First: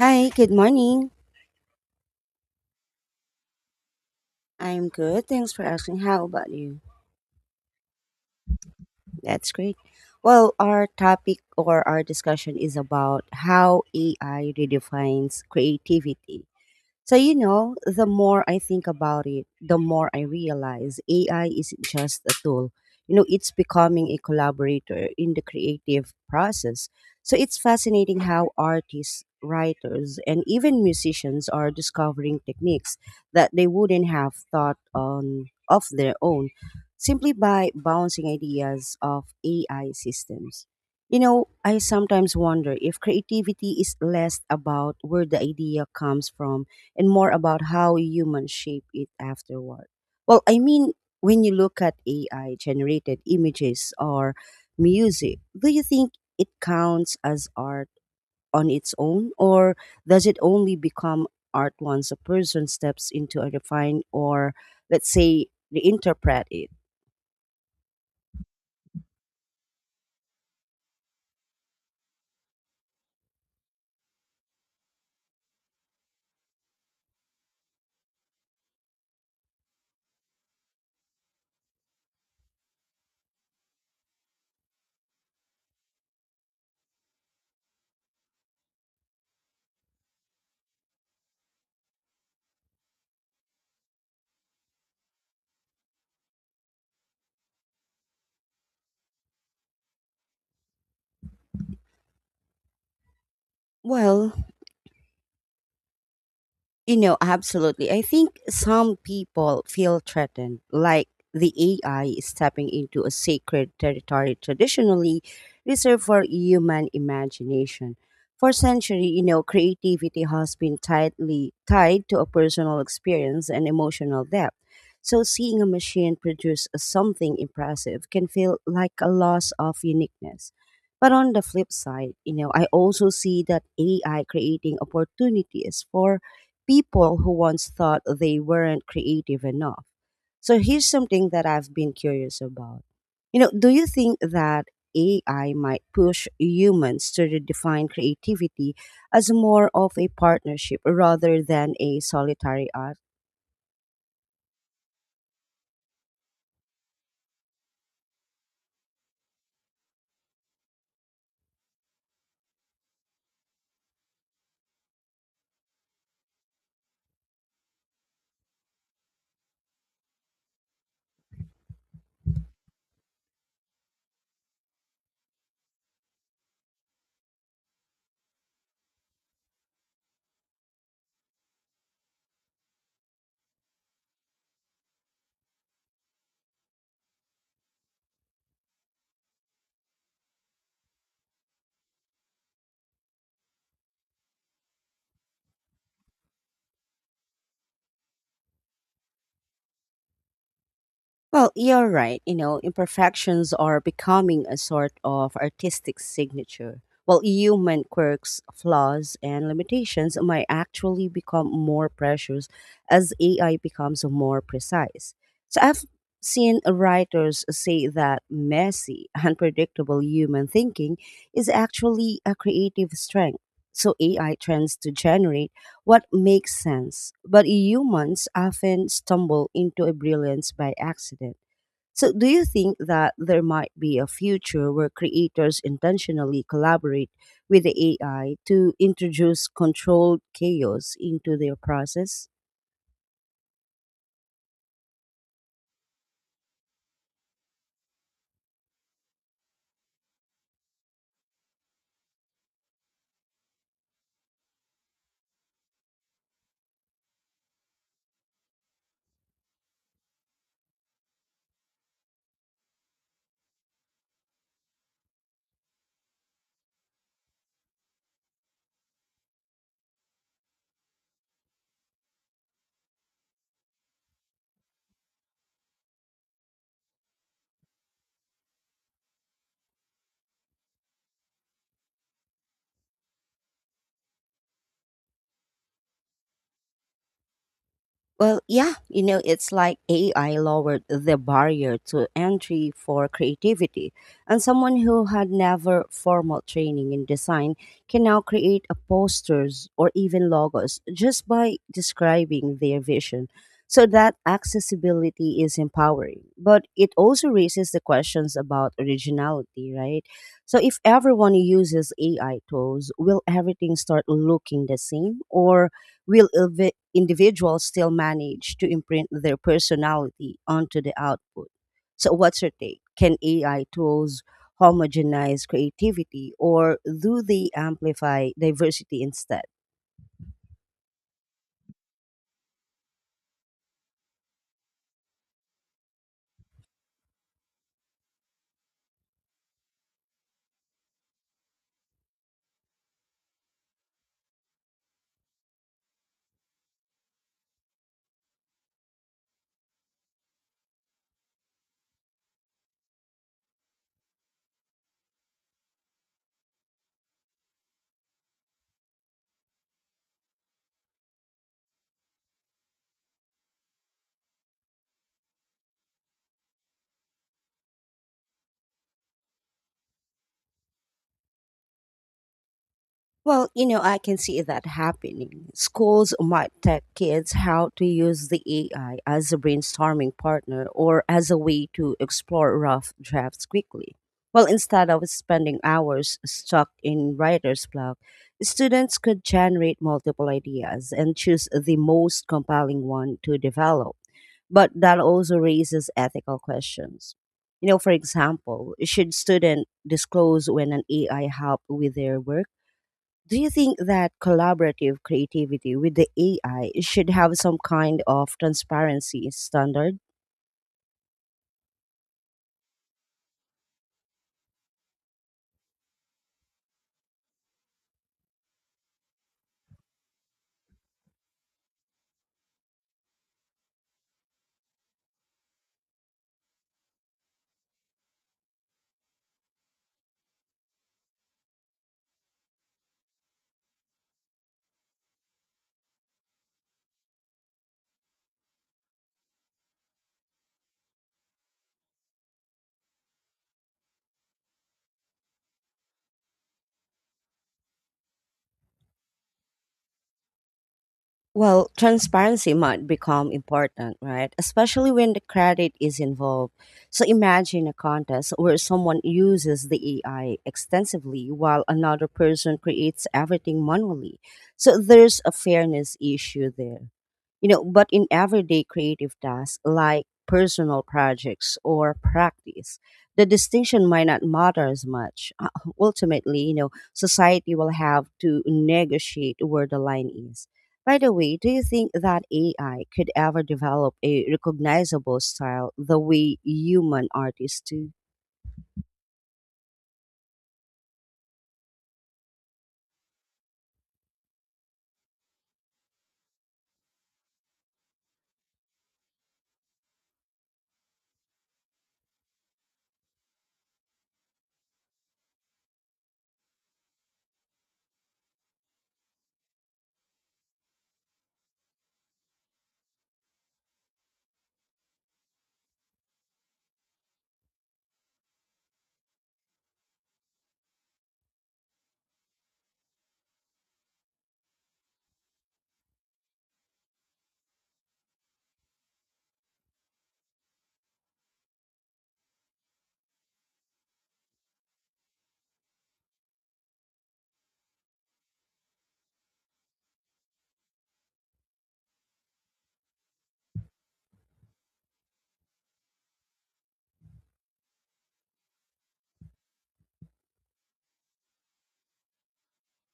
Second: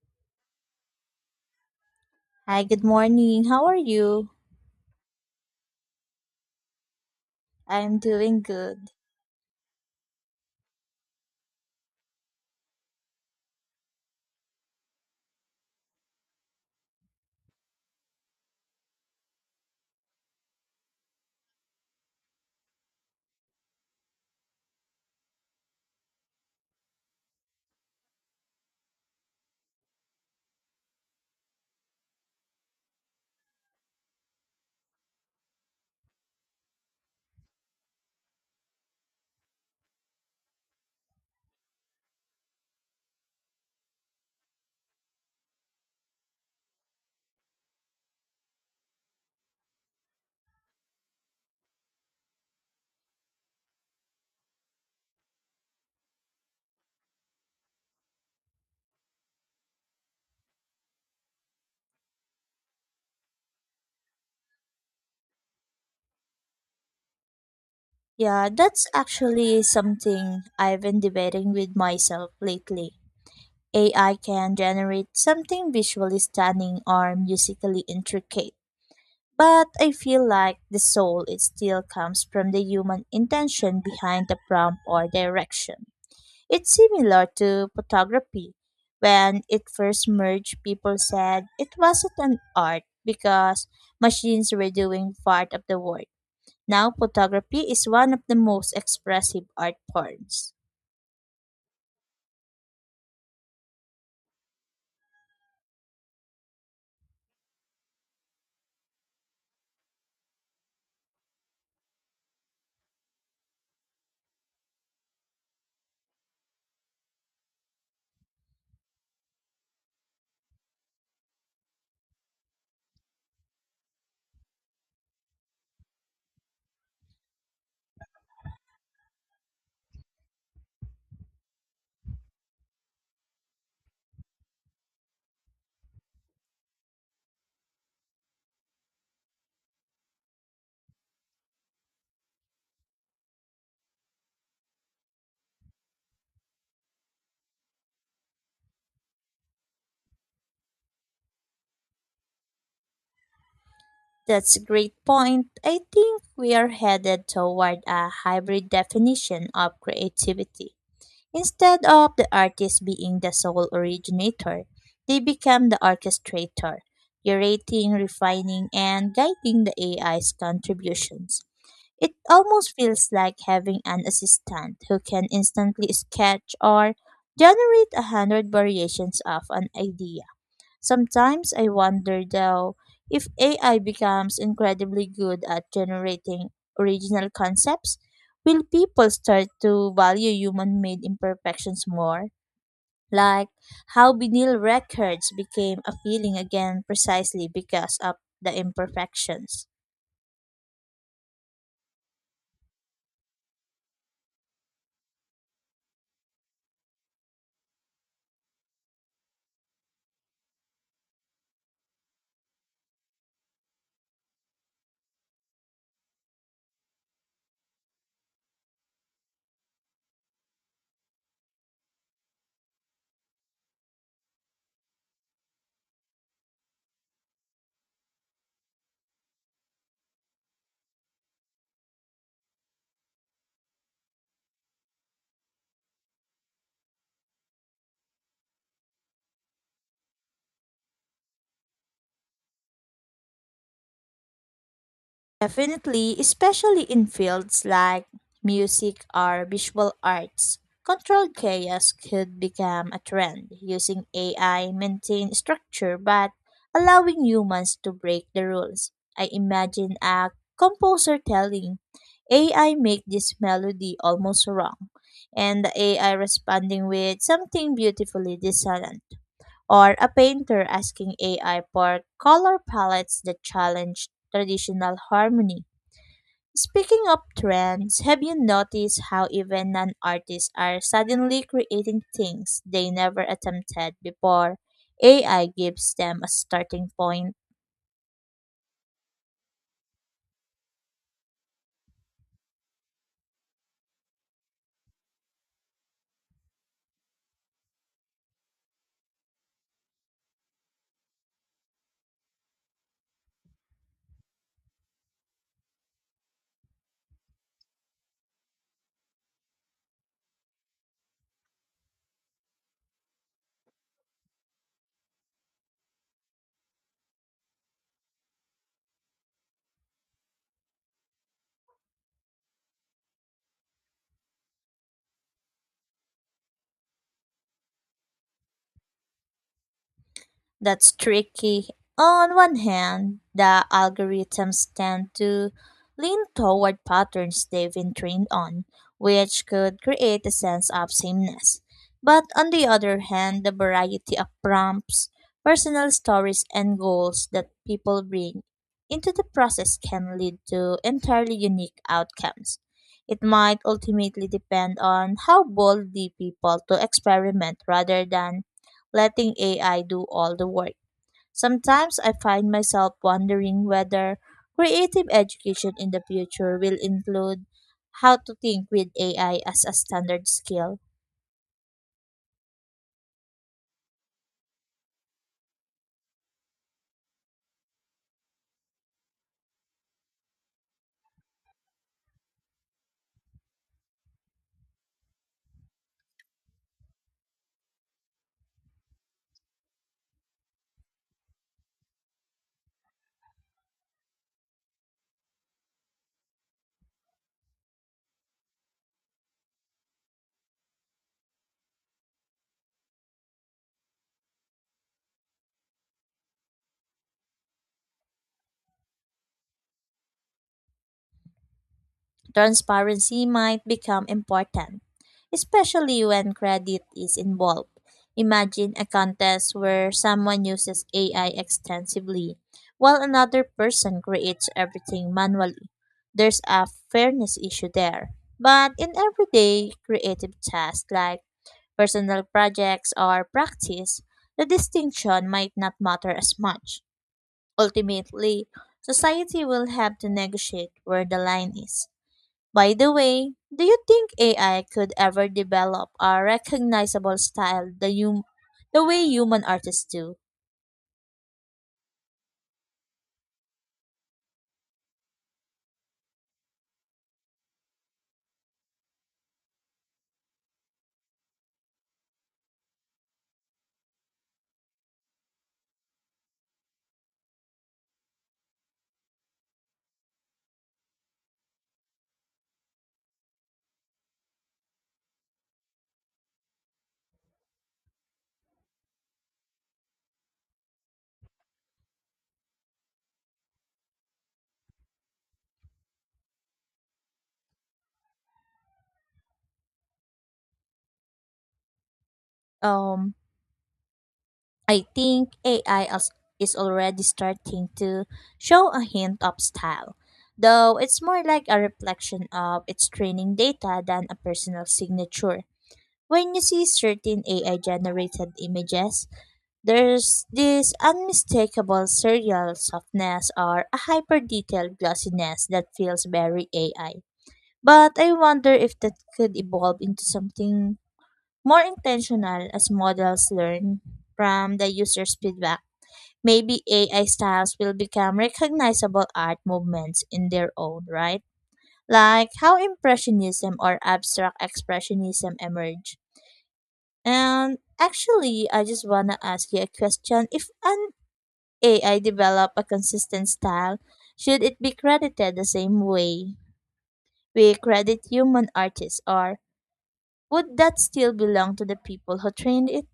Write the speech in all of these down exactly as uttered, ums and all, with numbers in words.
Hi, good morning. Hi, good morning. How are you? I'm good. Thanks for asking. How about you? I'm doing good. That's great. Well, our topic or our discussion is about how A I redefines creativity. So, you know, the more I think about it, the more I realize A I isn't just a tool. You know, it's becoming a collaborator in the creative process. So, it's fascinating how artists, writers, and even musicians are discovering techniques that they wouldn't have thought on of their own simply by bouncing ideas of A I systems. You know, I sometimes wonder if creativity is less about where the idea comes from and more about how humans shape it afterward. Well, I mean, when you look at A I generated images or music, do you think it counts as art? On its own, or does it only become art once a person steps into a refine or, let's say, reinterpret it? Yeah, that's actually something I've been debating with myself lately. A I can generate something visually stunning or musically intricate, but I feel like the soul it still comes from the human intention behind the prompt or direction. It's similar to photography. When it first merged, people said it wasn't an art because machines were doing part of the work. Now, photography is one of the most expressive art forms. Well, You know, absolutely. I think some people feel threatened, like the A I is stepping into a sacred territory traditionally reserved for human imagination. For centuries, you know, creativity has been tightly tied to a personal experience and emotional depth. So seeing a machine produce something impressive can feel like a loss of uniqueness. But on the flip side, you know, I also see that A I creating opportunities for people who once thought they weren't creative enough. So here's something that I've been curious about. You know, do you think that A I might push humans to redefine creativity as more of a partnership rather than a solitary art? That's a great point. I think we are headed toward a hybrid definition of creativity. Instead of the artist being the sole originator, they become the orchestrator, curating, refining, and guiding the A I's contributions. It almost feels like having an assistant who can instantly sketch or generate a hundred variations of an idea. Sometimes I wonder though if A I becomes incredibly good at generating original concepts, will people start to value human made imperfections more? Like how vinyl records became appealing again precisely because of the imperfections. Well, you're right. You know, imperfections are becoming a sort of artistic signature. While human quirks, flaws, and limitations might actually become more precious as A I becomes more precise. So I've seen writers say that messy, unpredictable human thinking is actually a creative strength. So A I tends to generate what makes sense, but humans often stumble into a brilliance by accident. So, do you think that there might be a future where creators intentionally collaborate with the A I to introduce controlled chaos into their process? Definitely, especially in fields like music or visual arts, controlled chaos could become a trend, using A I maintain structure but allowing humans to break the rules. I imagine a composer telling A I make this melody almost wrong and the A I responding with something beautifully dissonant or a painter asking A I for color palettes that challenge traditional harmony. Speaking of trends, have you noticed how even non artists are suddenly creating things they never attempted before? A I gives them a starting point. Well, yeah, you know, it's like A I lowered the barrier to entry for creativity. And someone who had never formal training in design can now create a posters or even logos just by describing their vision. So that accessibility is empowering, but it also raises the questions about originality, right? So if everyone uses A I tools, will everything start looking the same or will invi- individuals still manage to imprint their personality onto the output? So, what's your take? Can A I tools homogenize creativity or do they amplify diversity instead? That's tricky. On one hand, the algorithms tend to lean toward patterns they've been trained on, which could create a sense of sameness. But on the other hand, the variety of prompts, personal stories, and goals that people bring into the process can lead to entirely unique outcomes. It might ultimately depend on how boldly people to experiment rather than letting A I do all the work. Sometimes I find myself wondering whether creative education in the future will include how to think with A I as a standard skill. Well, you know, I can see that happening. Schools might tell kids how to use the A I as a brainstorming partner or as a way to explore rough drafts quickly. Well, instead of spending hours stuck in writer's block, students could generate multiple ideas and choose the most compelling one to develop. But that also raises ethical questions. You know, for example, should students disclose when an A I helped with their work? Do you think that collaborative creativity with the A I should have some kind of transparency standard? Transparency might become important, especially when credit is involved. Imagine a contest where someone uses A I extensively while another person creates everything manually. There's a fairness issue there. But in everyday creative tasks like personal projects or practice, the distinction might not matter as much. Ultimately, society will have to negotiate where the line is. By the way, do you think A I could ever develop a recognizable style the hum- the way human artists do? Well, transparency might become important, right? Especially when the credit is involved. So imagine a contest where someone uses the A I extensively while another person creates everything manually. So there's a fairness issue there. You know, but in everyday creative tasks like personal projects or practice, the distinction might not matter as much. Uh, ultimately, you know, society will have to negotiate where the line is. By the way, do you think that A I could ever develop a recognizable style the way human artists do? Um, I think A I as- is already starting to show a hint of style, though it's more like a reflection of its training data than a personal signature. When you see certain A I generated images, there's this unmistakable serial softness or a hyper detailed glossiness that feels very A I. But I wonder if that could evolve into something more intentional as models learn from the user's feedback. Maybe A I styles will become recognizable art movements in their own right, like how Impressionism or Abstract Expressionism emerged. And actually, I just wanna ask you a question. If an A I develop a consistent style, should it be credited the same way we credit human artists, or would that still belong to the people who trained it?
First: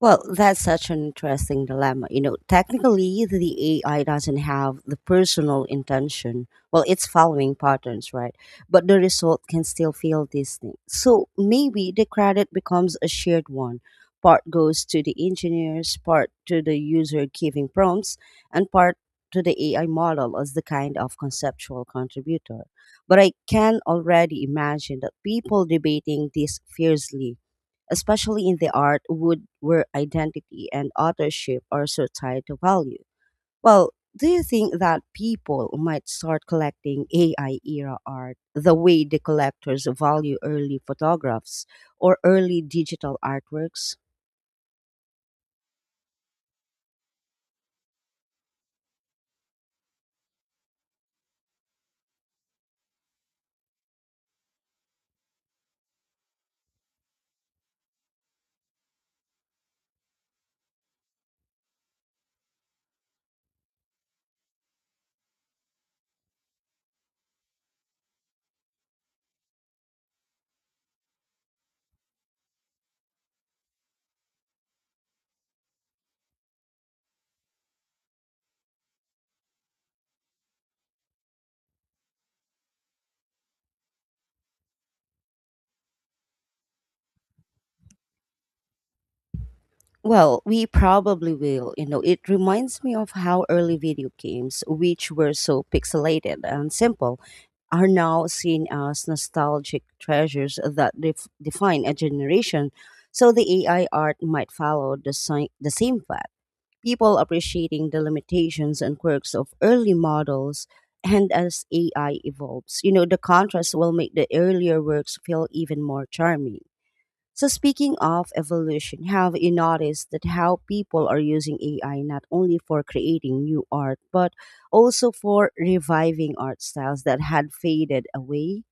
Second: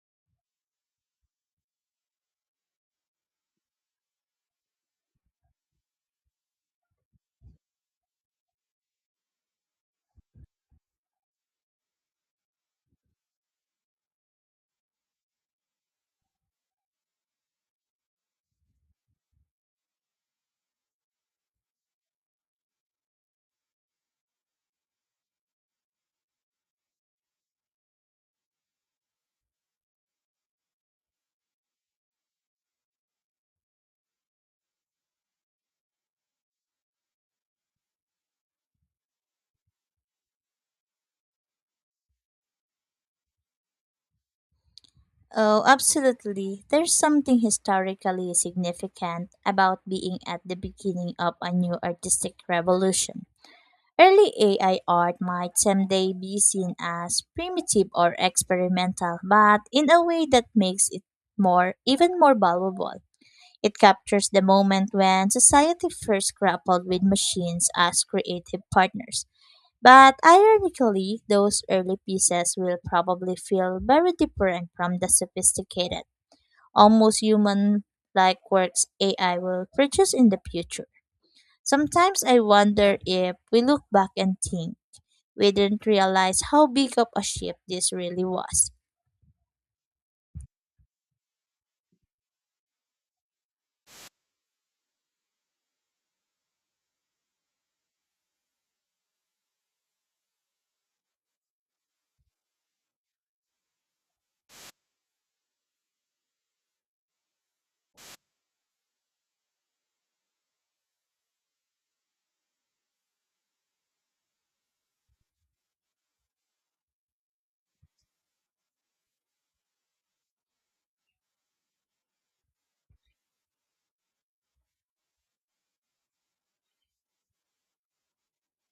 Well, that's such an interesting dilemma. You know, technically, the A I doesn't have the personal intention. Well, it's following patterns, right? But the result can still feel distinct. So maybe the credit becomes a shared one. Part goes to the engineers, part to the user giving prompts, and part to the A I model as the kind of conceptual contributor. But I can already imagine that people debating this fiercely especially in the art would where identity and authorship are so tied to value. Well, do you think that people might start collecting A I era art the way the collectors value early photographs or early digital artworks? Oh, absolutely. There's something historically significant about being at the beginning of a new artistic revolution. Early A I art might someday be seen as primitive or experimental, but in a way that makes it more, even more valuable. It captures the moment when society first grappled with machines as creative partners. But ironically, those early pieces will probably feel very different from the sophisticated, almost human like works A I will produce in the future. Sometimes I wonder if we look back and think, we didn't realize how big of a shift this really was. Well, we probably will. You know, it reminds me of how early video games, which were so pixelated and simple, are now seen as nostalgic treasures that def- define a generation. So the A I art might follow the, si- the same path. People appreciating the limitations and quirks of early models, and as A I evolves, you know, the contrast will make the earlier works feel even more charming. So, speaking of evolution, have you noticed that how people are using A I not only for creating new art, but also for reviving art styles that had faded away?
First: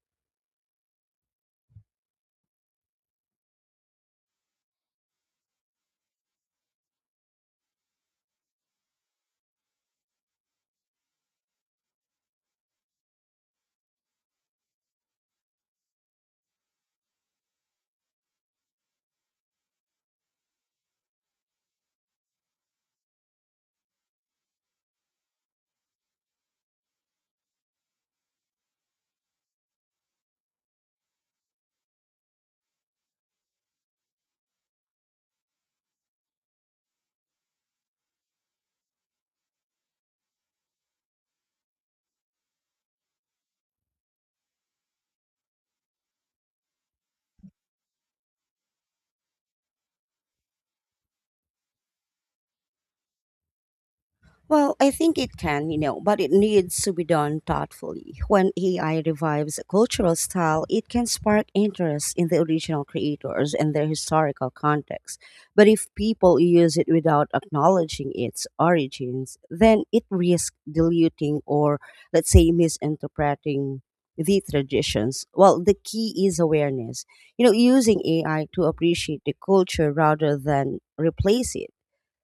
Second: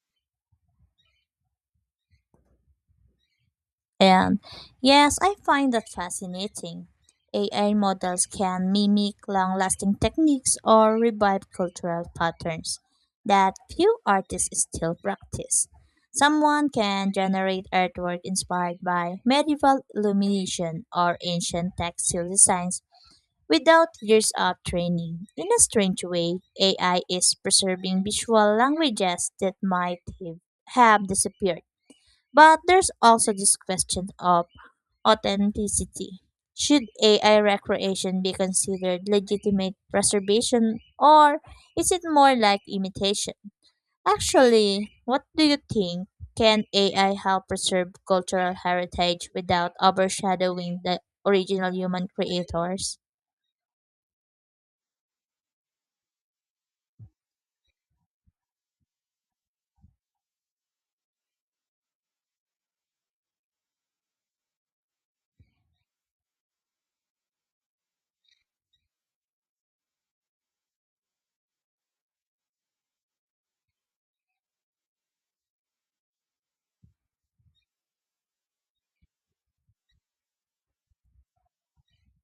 And yes, I find that fascinating. A I models can mimic long lasting techniques or revive cultural patterns that few artists still practice. Someone can generate artwork inspired by medieval illumination or ancient textile designs without years of training. In a strange way, A I is preserving visual languages that might have have disappeared. But there's also this question of authenticity. Should A I recreation be considered legitimate preservation or is it more like imitation? Actually, what do you think? Can A I help preserve cultural heritage without overshadowing the original human creators? Well, I think it can, you know, but it needs to be done thoughtfully. When A I revives a cultural style, it can spark interest in the original creators and their historical context. But if people use it without acknowledging its origins, then it risks diluting or, let's say, misinterpreting the traditions. Well, the key is awareness. You know, using A I to appreciate the culture rather than replace it.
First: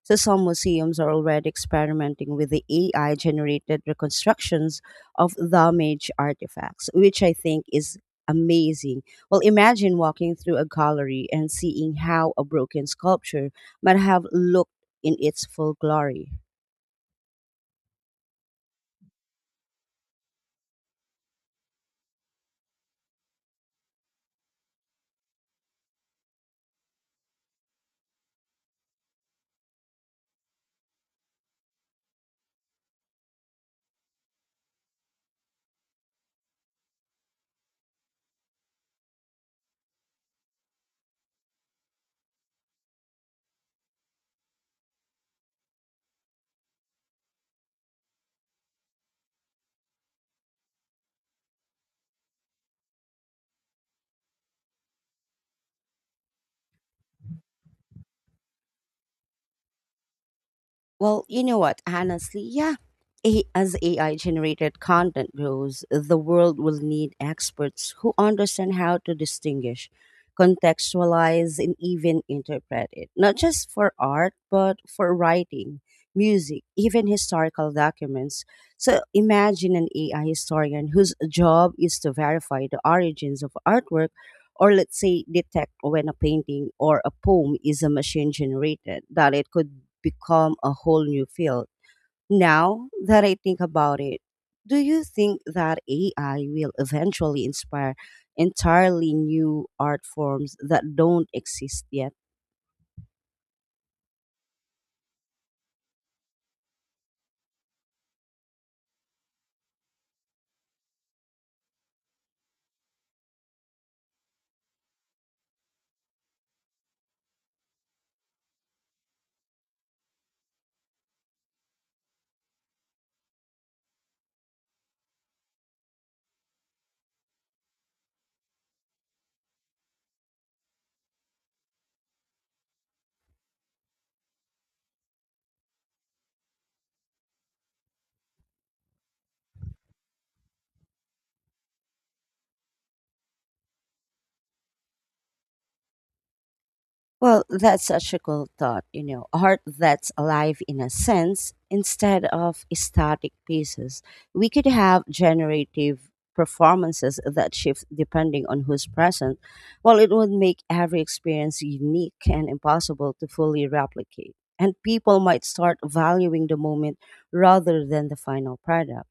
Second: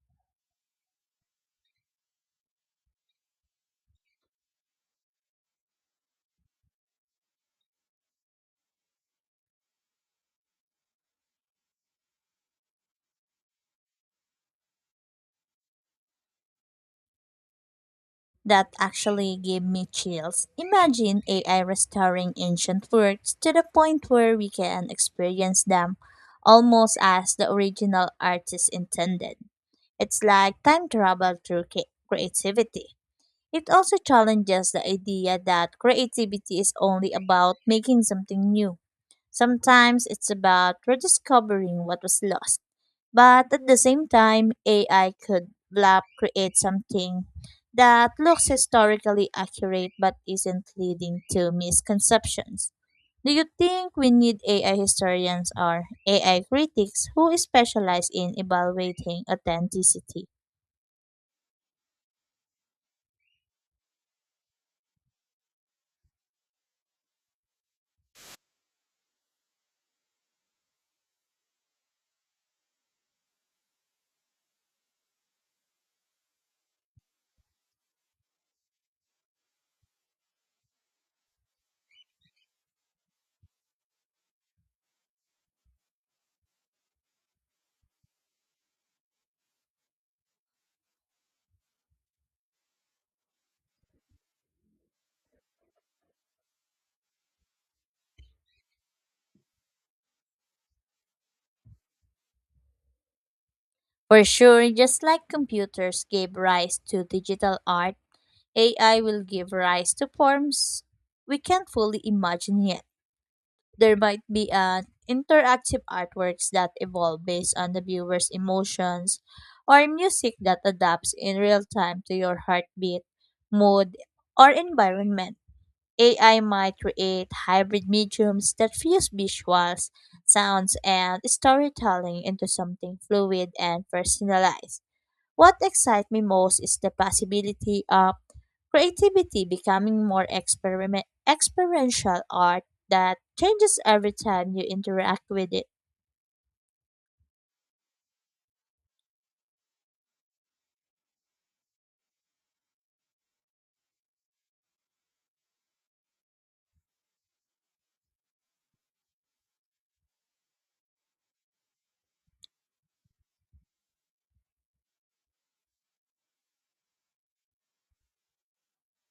So some museums are already experimenting with the A I generated reconstructions of damaged artifacts, which I think is amazing. Well, imagine walking through a gallery and seeing how a broken sculpture might have looked in its full glory. That actually gave me chills. Imagine A I restoring ancient works to the point where we can experience them almost as the original artist intended. It's like time travel through ca- creativity. It also challenges the idea that creativity is only about making something new. Sometimes it's about rediscovering what was lost. But at the same time, A I could blab create something that looks historically accurate but isn't, leading to misconceptions. Do you think we need A I historians or A I critics who specialize in evaluating authenticity? Well, you know what? Honestly, yeah. A- as A I generated content grows, the world will need experts who understand how to distinguish, contextualize, and even interpret it, not just for art, but for writing, music, even historical documents. So imagine an A I historian whose job is to verify the origins of artwork or let's say detect when a painting or a poem is a machine generated that it could become a whole new field. Now that I think about it, do you think that AI will eventually inspire entirely new art forms that don't exist yet? For sure, just like computers gave rise to digital art, A I will give rise to forms we can't fully imagine yet. There might be an interactive artworks that evolve based on the viewer's emotions or music that adapts in real time to your heartbeat, mood, or environment. A I might create hybrid mediums that fuse visuals, sounds, and storytelling into something fluid and personalized. What excites me most is the possibility of creativity becoming more experiment, experiential art that changes every time you interact with it. Well, that's such a cool thought, you know, art that's alive in a sense instead of static pieces. We could have generative performances that shift depending on who's present. Well, it would make every experience unique and impossible to fully replicate. And people might start valuing the moment rather than the final product.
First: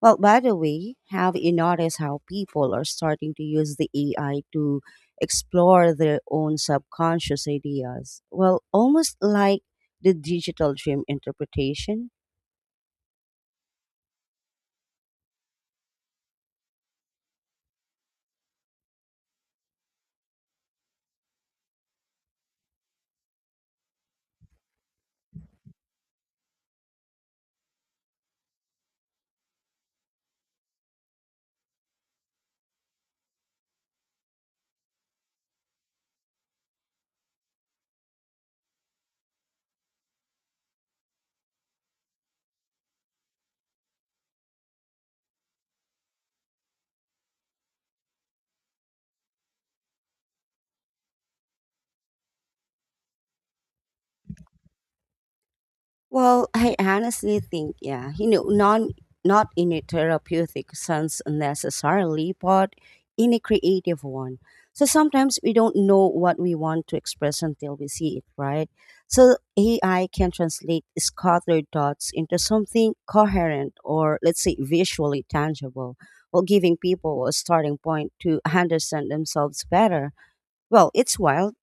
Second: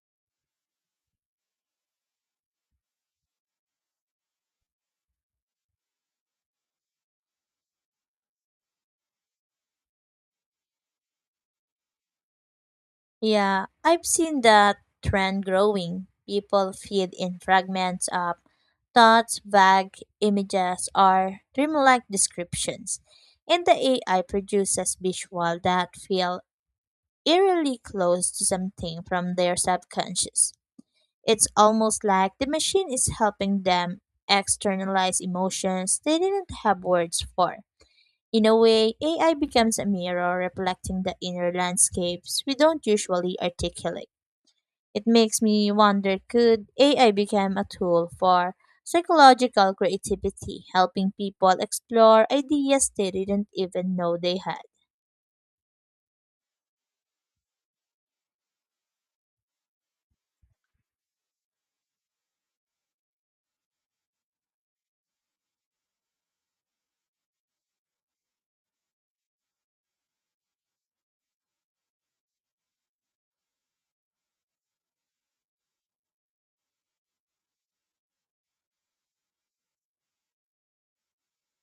Well, by the way, have you noticed how people are starting to use the A I to explore their own subconscious ideas? Well, almost like the digital dream interpretation. Yeah, I've seen that trend growing. People feed in fragments of thoughts, vague images, or dreamlike descriptions. And the A I produces visuals that feel eerily close to something from their subconscious. It's almost like the machine is helping them externalize emotions they didn't have words for. In a way, A I becomes a mirror reflecting the inner landscapes we don't usually articulate. It makes me wonder, could A I become a tool for psychological creativity, helping people explore ideas they didn't even know they had? Well, I honestly think, yeah, you know, non not in a therapeutic sense necessarily, but in a creative one. So sometimes we don't know what we want to express until we see it, right? So A I can translate scattered thoughts into something coherent or let's say visually tangible, while giving people a starting point to understand themselves better. Well, it's wild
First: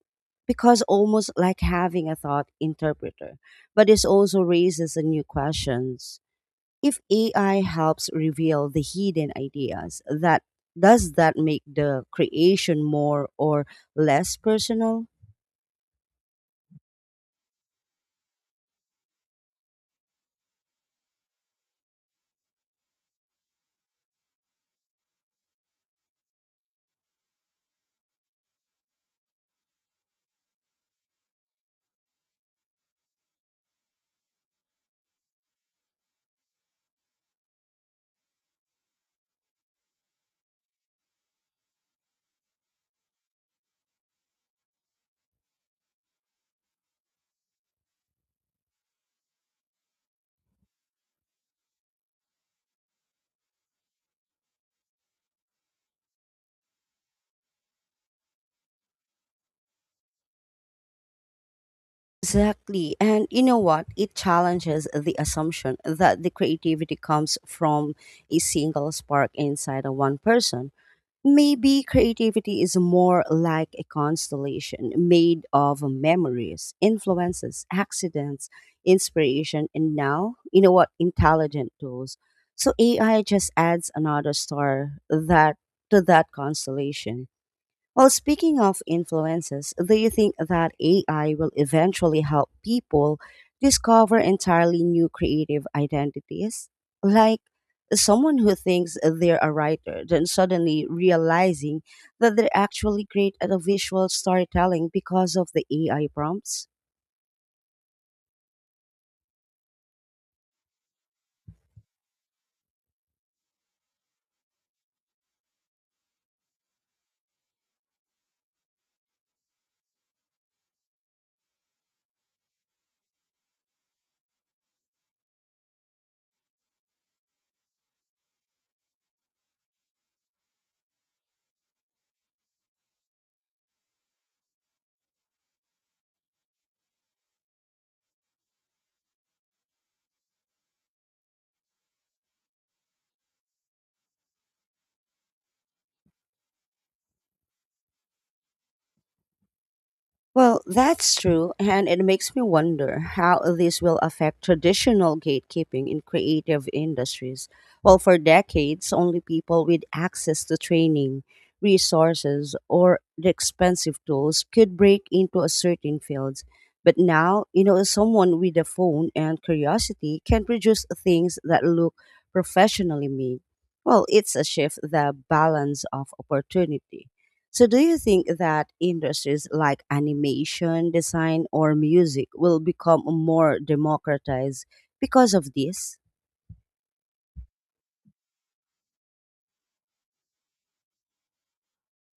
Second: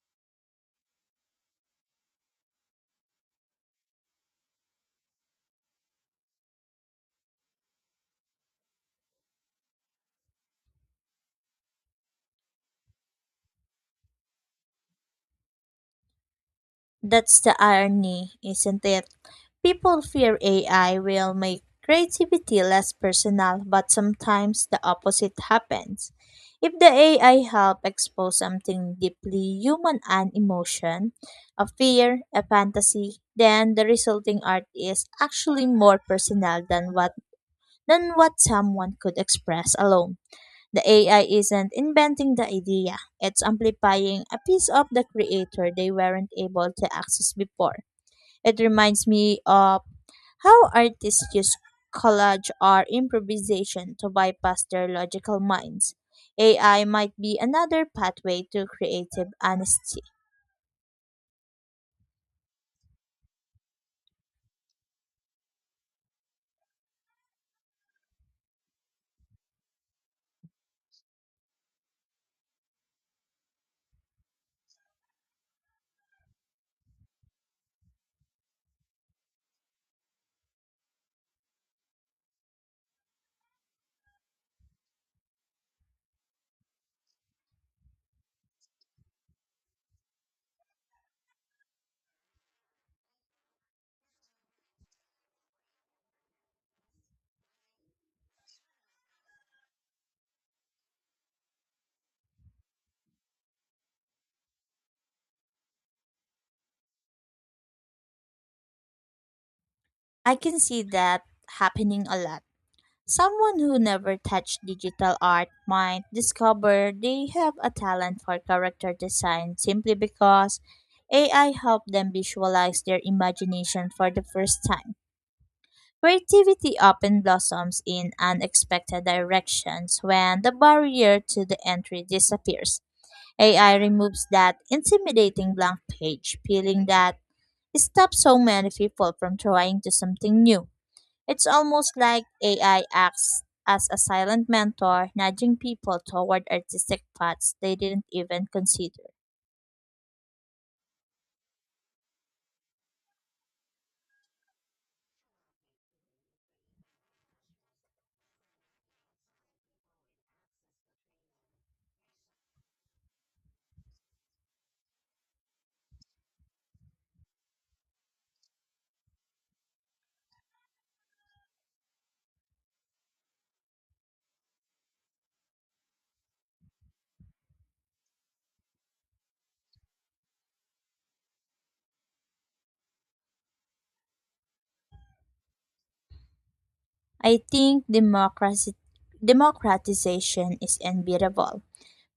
because almost like having a thought interpreter. But it also raises a new questions. If A I helps reveal the hidden ideas, that does that make the creation more or less personal? That's the irony, isn't it? People fear A I will make creativity less personal, but sometimes the opposite happens. If the A I help expose something deeply human, an emotion, a fear, a fantasy, then the resulting art is actually more personal than what than what someone could express alone. The A I isn't inventing the idea, it's amplifying a piece of the creator they weren't able to access before. It reminds me of how artists use collage or improvisation to bypass their logical minds. A I might be another pathway to creative honesty. Exactly. And you know what? It challenges the assumption that the creativity comes from a single spark inside of one person. Maybe creativity is more like a constellation made of memories, influences, accidents, inspiration, and now, you know what, intelligent tools. So A I just adds another star that to that constellation. Well, speaking of influences, do you think that A I will eventually help people discover entirely new creative identities? Like someone who thinks they're a writer, then suddenly realizing that they're actually great at a visual storytelling because of the A I prompts? I can see that happening a lot. Someone who never touched digital art might discover they have a talent for character design simply because A I helped them visualize their imagination for the first time. Creativity often blossoms in unexpected directions when the barrier to the entry disappears. A I removes that intimidating blank page feeling that it stops so many people from trying to something new. It's almost like A I acts as a silent mentor, nudging people toward artistic paths they didn't even consider. Well, that's true, and it makes me wonder how this will affect traditional gatekeeping in creative industries. Well, for decades, only people with access to training, resources, or the expensive tools could break into a certain fields. But now, you know, someone with a phone and curiosity can produce things that look professionally made. Well, it's a shift the balance of opportunity. So, do you think that industries like animation, design, or music will become more democratized because of this? I think democracy, democratization is unbeatable.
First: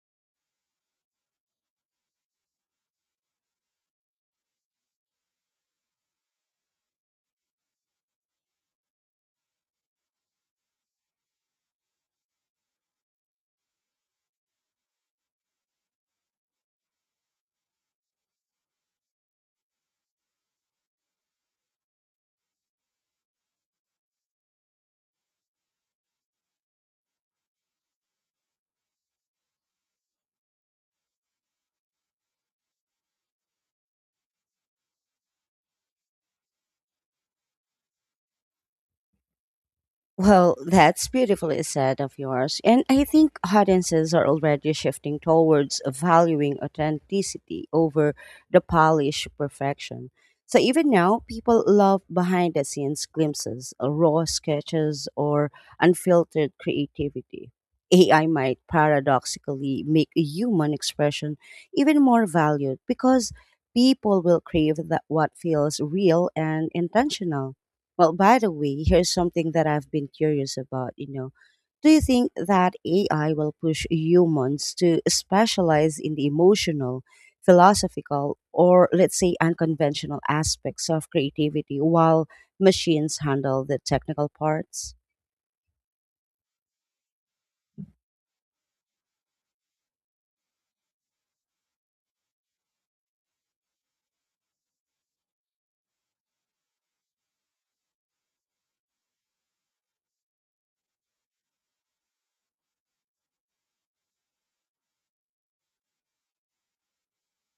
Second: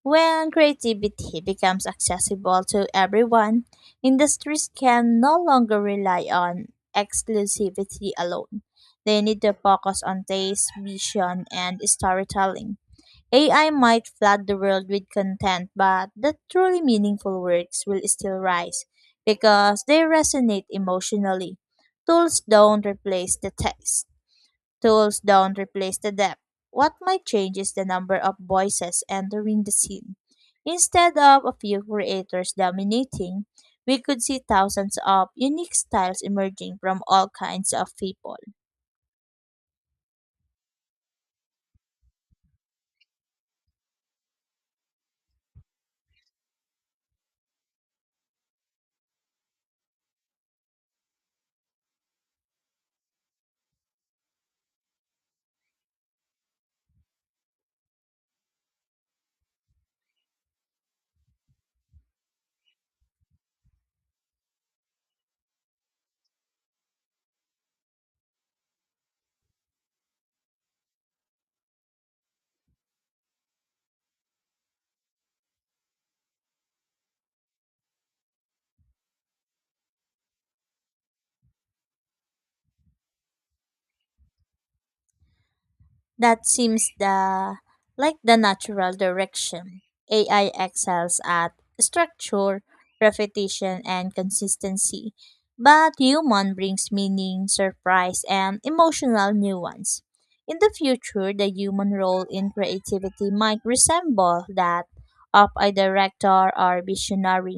When creativity becomes accessible to everyone, industries can no longer rely on exclusivity alone. They need to focus on taste, vision, and storytelling. A I might flood the world with content, but the truly meaningful works will still rise because they resonate emotionally. Tools don't replace the text, tools don't replace the depth. What might change is the number of voices entering the scene. Instead of a few creators dominating, we could see thousands of unique styles emerging from all kinds of people. Well, that's beautifully said of yours. And I think audiences are already shifting towards valuing authenticity over the polished perfection. So even now, people love behind the scenes glimpses, uh, raw sketches, or unfiltered creativity. A I might paradoxically make human expression even more valued because people will crave that what feels real and intentional. Well, by the way, here's something that I've been curious about, you know. Do you think that A I will push humans to specialize in the emotional, philosophical, or let's say unconventional aspects of creativity while machines handle the technical parts? That seems the like the natural direction. A I excels at structure, repetition, and consistency, but human brings meaning, surprise, and emotional nuance. In the future, the human role in creativity might resemble that of a director or visionary,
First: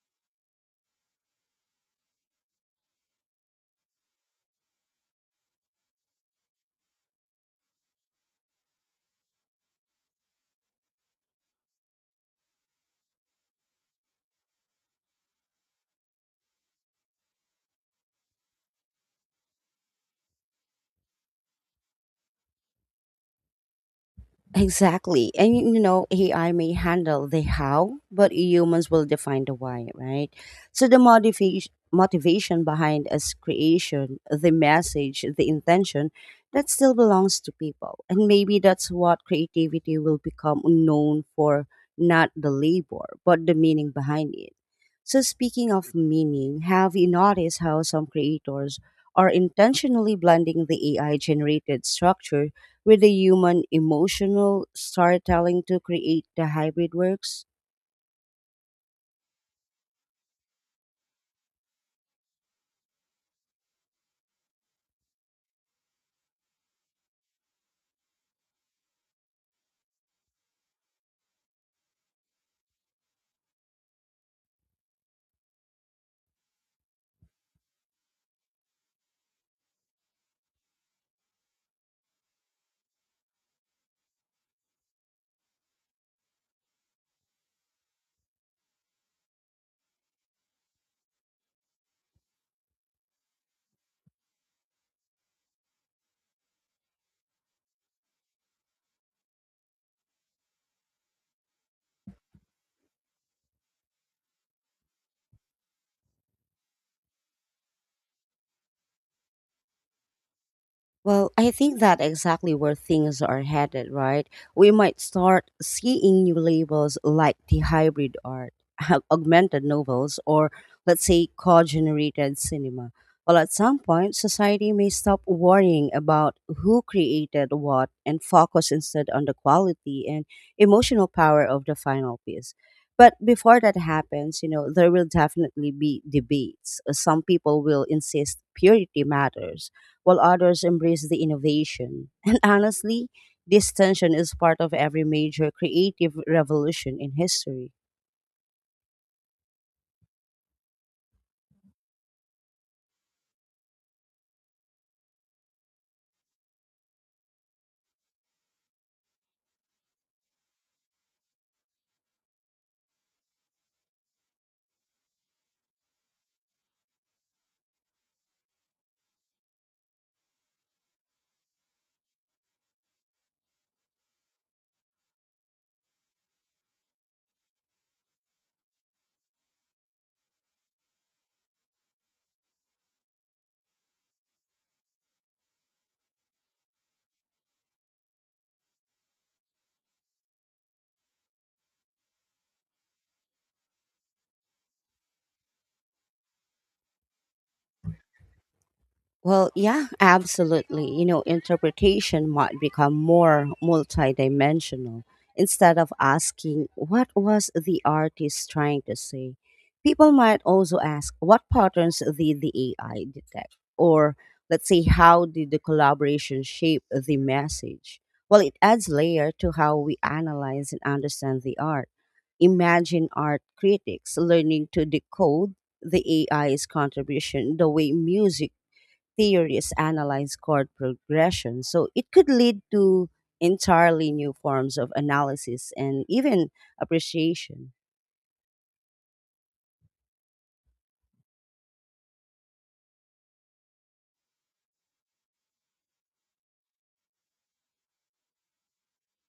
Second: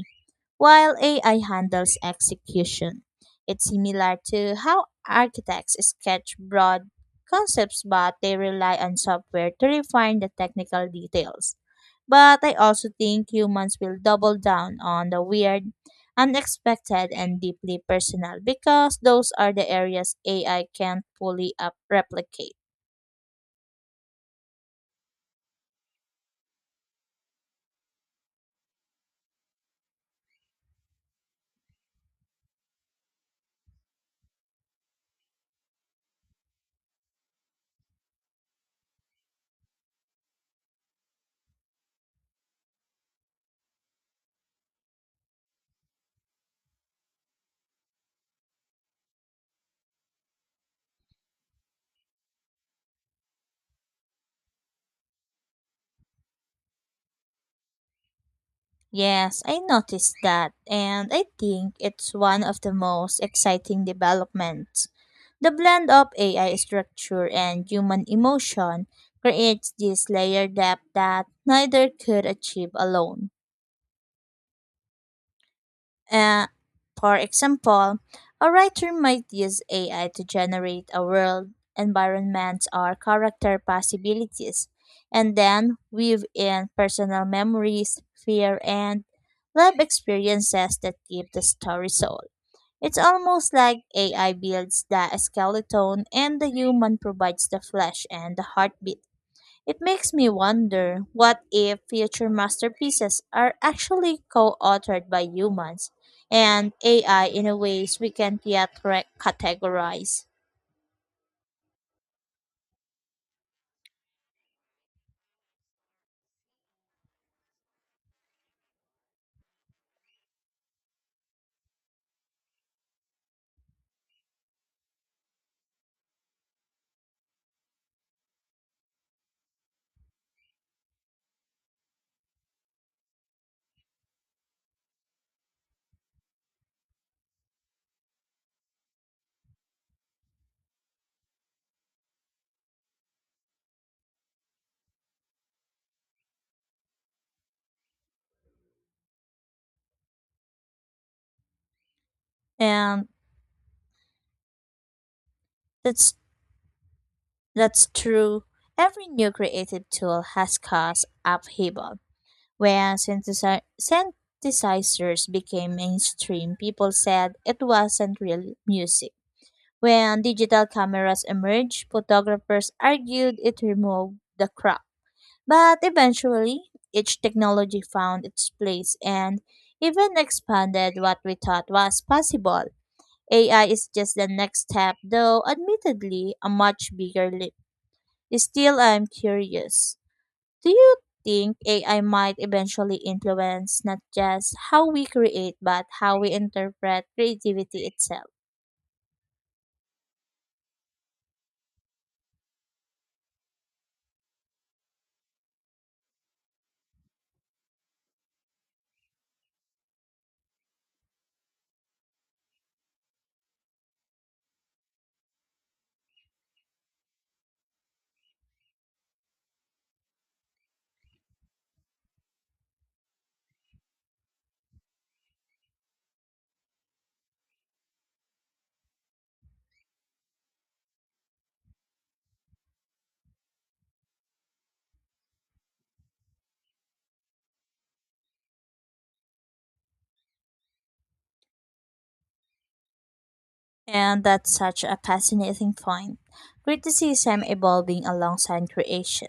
while A I handles execution. It's similar to how architects sketch broad concepts, but they rely on software to refine the technical details. But I also think humans will double down on the weird, unexpected, and deeply personal because those are the areas A I can't fully up- replicate. Exactly. And y- you know, A I may handle the how, but humans will define the why, right? So the motivation motivation behind its creation, the message, the intention, that still belongs to people. And maybe that's what creativity will become known for, not the labor, but the meaning behind it. So speaking of meaning, have you noticed how some creators are intentionally blending the A I generated structure with the human emotional storytelling to create the hybrid works? Yes, I noticed that, and I think it's one of the most exciting developments. The blend of A I structure and human emotion creates this layered depth that neither could achieve alone. Uh, for example, a writer might use A I to generate a world, environment, or character possibilities, and then weave in personal memories, fear, and life experiences that give the story soul. It's almost like A I builds the skeleton and the human provides the flesh and the heartbeat. It makes me wonder, what if future masterpieces are actually co authored by humans and A I in a ways we can't yet re- categorize. Well, I think that exactly where things are headed, right? We might start seeing new labels like the hybrid art, augmented novels, or let's say co-generated cinema. Well, at some point, society may stop worrying about who created what and focus instead on the quality and emotional power of the final piece. But before that happens, you know, there will definitely be debates. Some people will insist purity matters while others embrace the innovation. And honestly, this tension is part of every major creative revolution in history. And that's, that's true. Every new creative tool has caused upheaval. When synthesi- synthesizers became mainstream, people said it wasn't real music. When digital cameras emerged, photographers argued it removed the crop. But eventually, each technology found its place and even expanded what we thought was possible. A I is just the next step, though admittedly a much bigger leap. Still, I'm curious. Do you think A I might eventually influence not just how we create, but how we interpret creativity itself? Well, yeah, absolutely. You know, interpretation might become more multidimensional. Instead of asking, what was the artist trying to say? People might also ask, what patterns did the A I detect? Or let's say, how did the collaboration shape the message? Well, it adds layer to how we analyze and understand the art. Imagine art critics learning to decode the A I's contribution the way music theories analyze chord progression, so it could lead to entirely new forms of analysis and even appreciation. And that's such a fascinating point. Criticism evolving alongside creation.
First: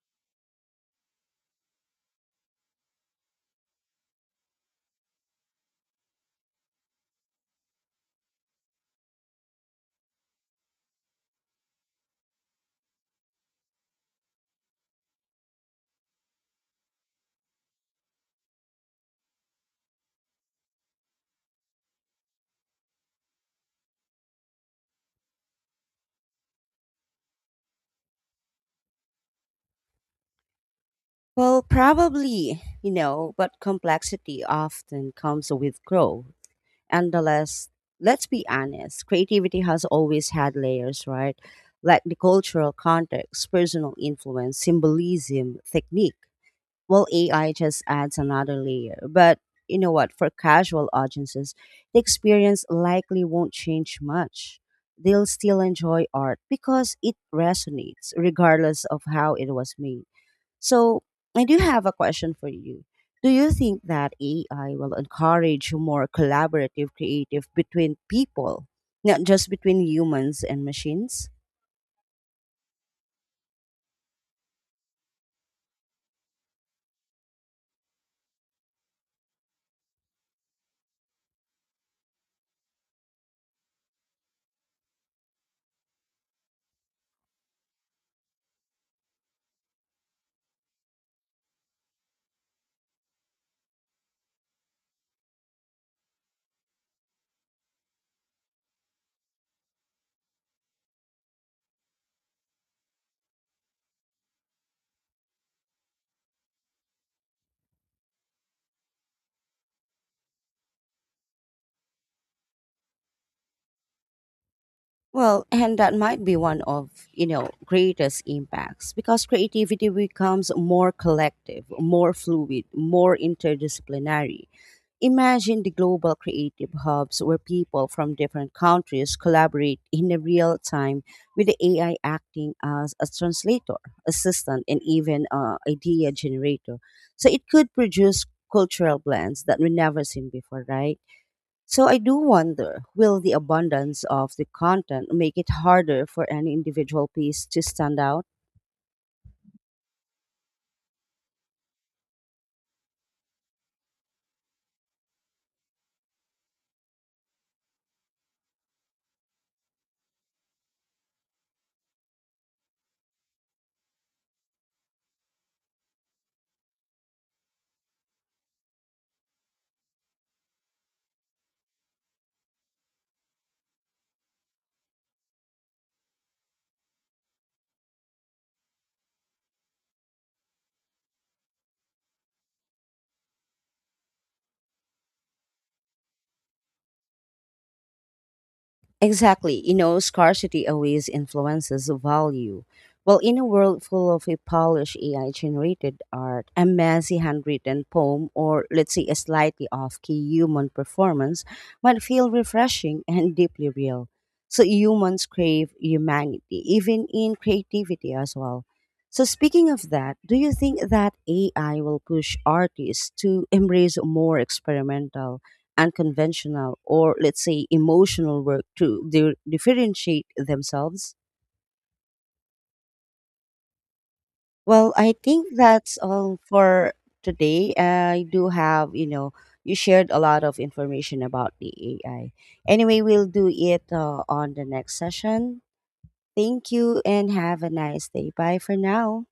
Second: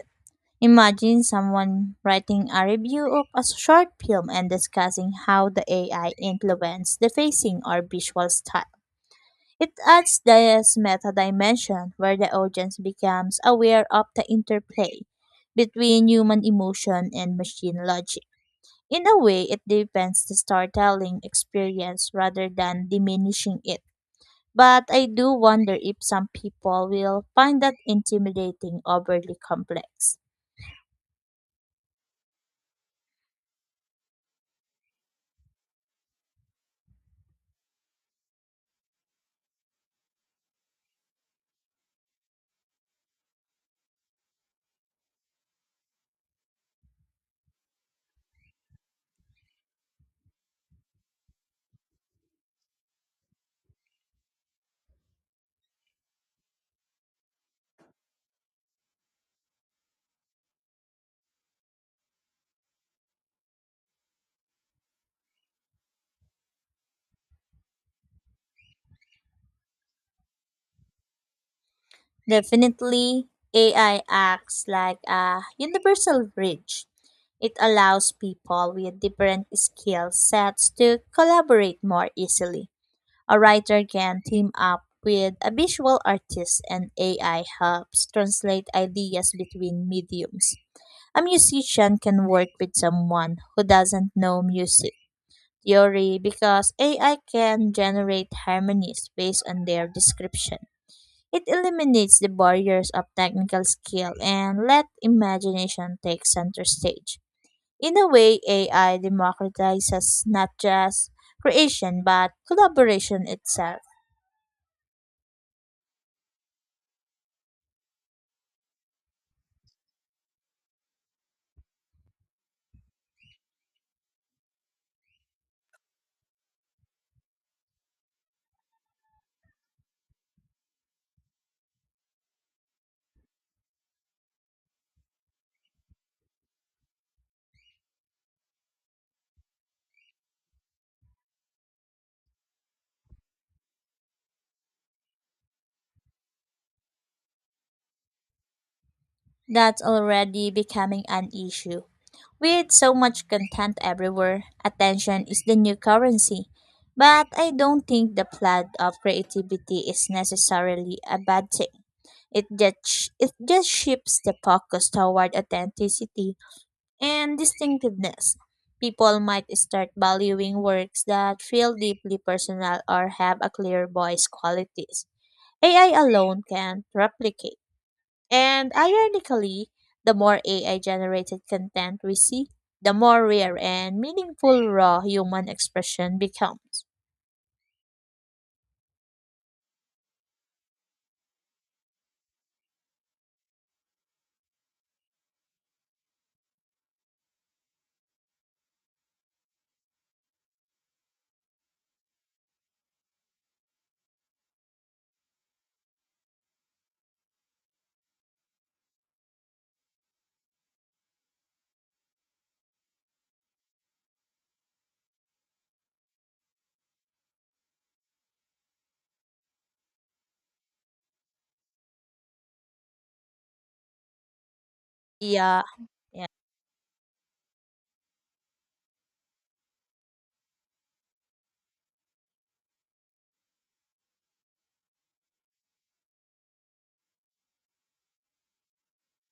Imagine someone writing a review of a short film and discussing how the A I influenced the facing or visual style. It adds this meta dimension where the audience becomes aware of the interplay between human emotion and machine logic. In a way, it deepens the storytelling experience rather than diminishing it. But I do wonder if some people will find that intimidating, overly complex. Well, probably, you know, but complexity often comes with growth. And the less, let's be honest, creativity has always had layers, right? Like the cultural context, personal influence, symbolism, technique. Well, A I just adds another layer. But you know what? For casual audiences, the experience likely won't change much. They'll still enjoy art because it resonates regardless of how it was made. So, I do have a question for you. Do you think that A I will encourage more collaborative creative between people, not just between humans and machines? Definitely, A I acts like a universal bridge. It allows people with different skill sets to collaborate more easily. A writer can team up with a visual artist, and A I helps translate ideas between mediums. A musician can work with someone who doesn't know music theory because A I can generate harmonies based on their description. It eliminates the barriers of technical skill and let imagination take center stage. In a way, A I democratizes not just creation but collaboration itself. Well, and that might be one of, you know, greatest impacts because creativity becomes more collective, more fluid, more interdisciplinary. Imagine the global creative hubs where people from different countries collaborate in a real time with the A I acting as a translator, assistant, and even uh, idea generator. So it could produce cultural blends that we never seen before, right? So I do wonder will the abundance of the content make it harder for any individual piece to stand out? That's already becoming an issue. With so much content everywhere, attention is the new currency. But I don't think the flood of creativity is necessarily a bad thing. It just, it just shifts the focus toward authenticity and distinctiveness. People might start valuing works that feel deeply personal or have a clear voice qualities A I alone can replicate. And ironically, the more A I generated content we see, the more rare and meaningful raw human expression becomes. Exactly. You know, scarcity always influences the value. Well, in a world full of a polished A I generated art, a messy handwritten poem, or let's say a slightly off key human performance might feel refreshing and deeply real. So humans crave humanity, even in creativity as well. So speaking of that, do you think that A I will push artists to embrace more experimental unconventional or let's say emotional work to di- differentiate themselves. Well, I think Yeah. that's all for today. I do have, you know you shared a lot of information about the AI. Anyway, we'll do it uh, on the next session. Thank you and have a nice day. Bye for now.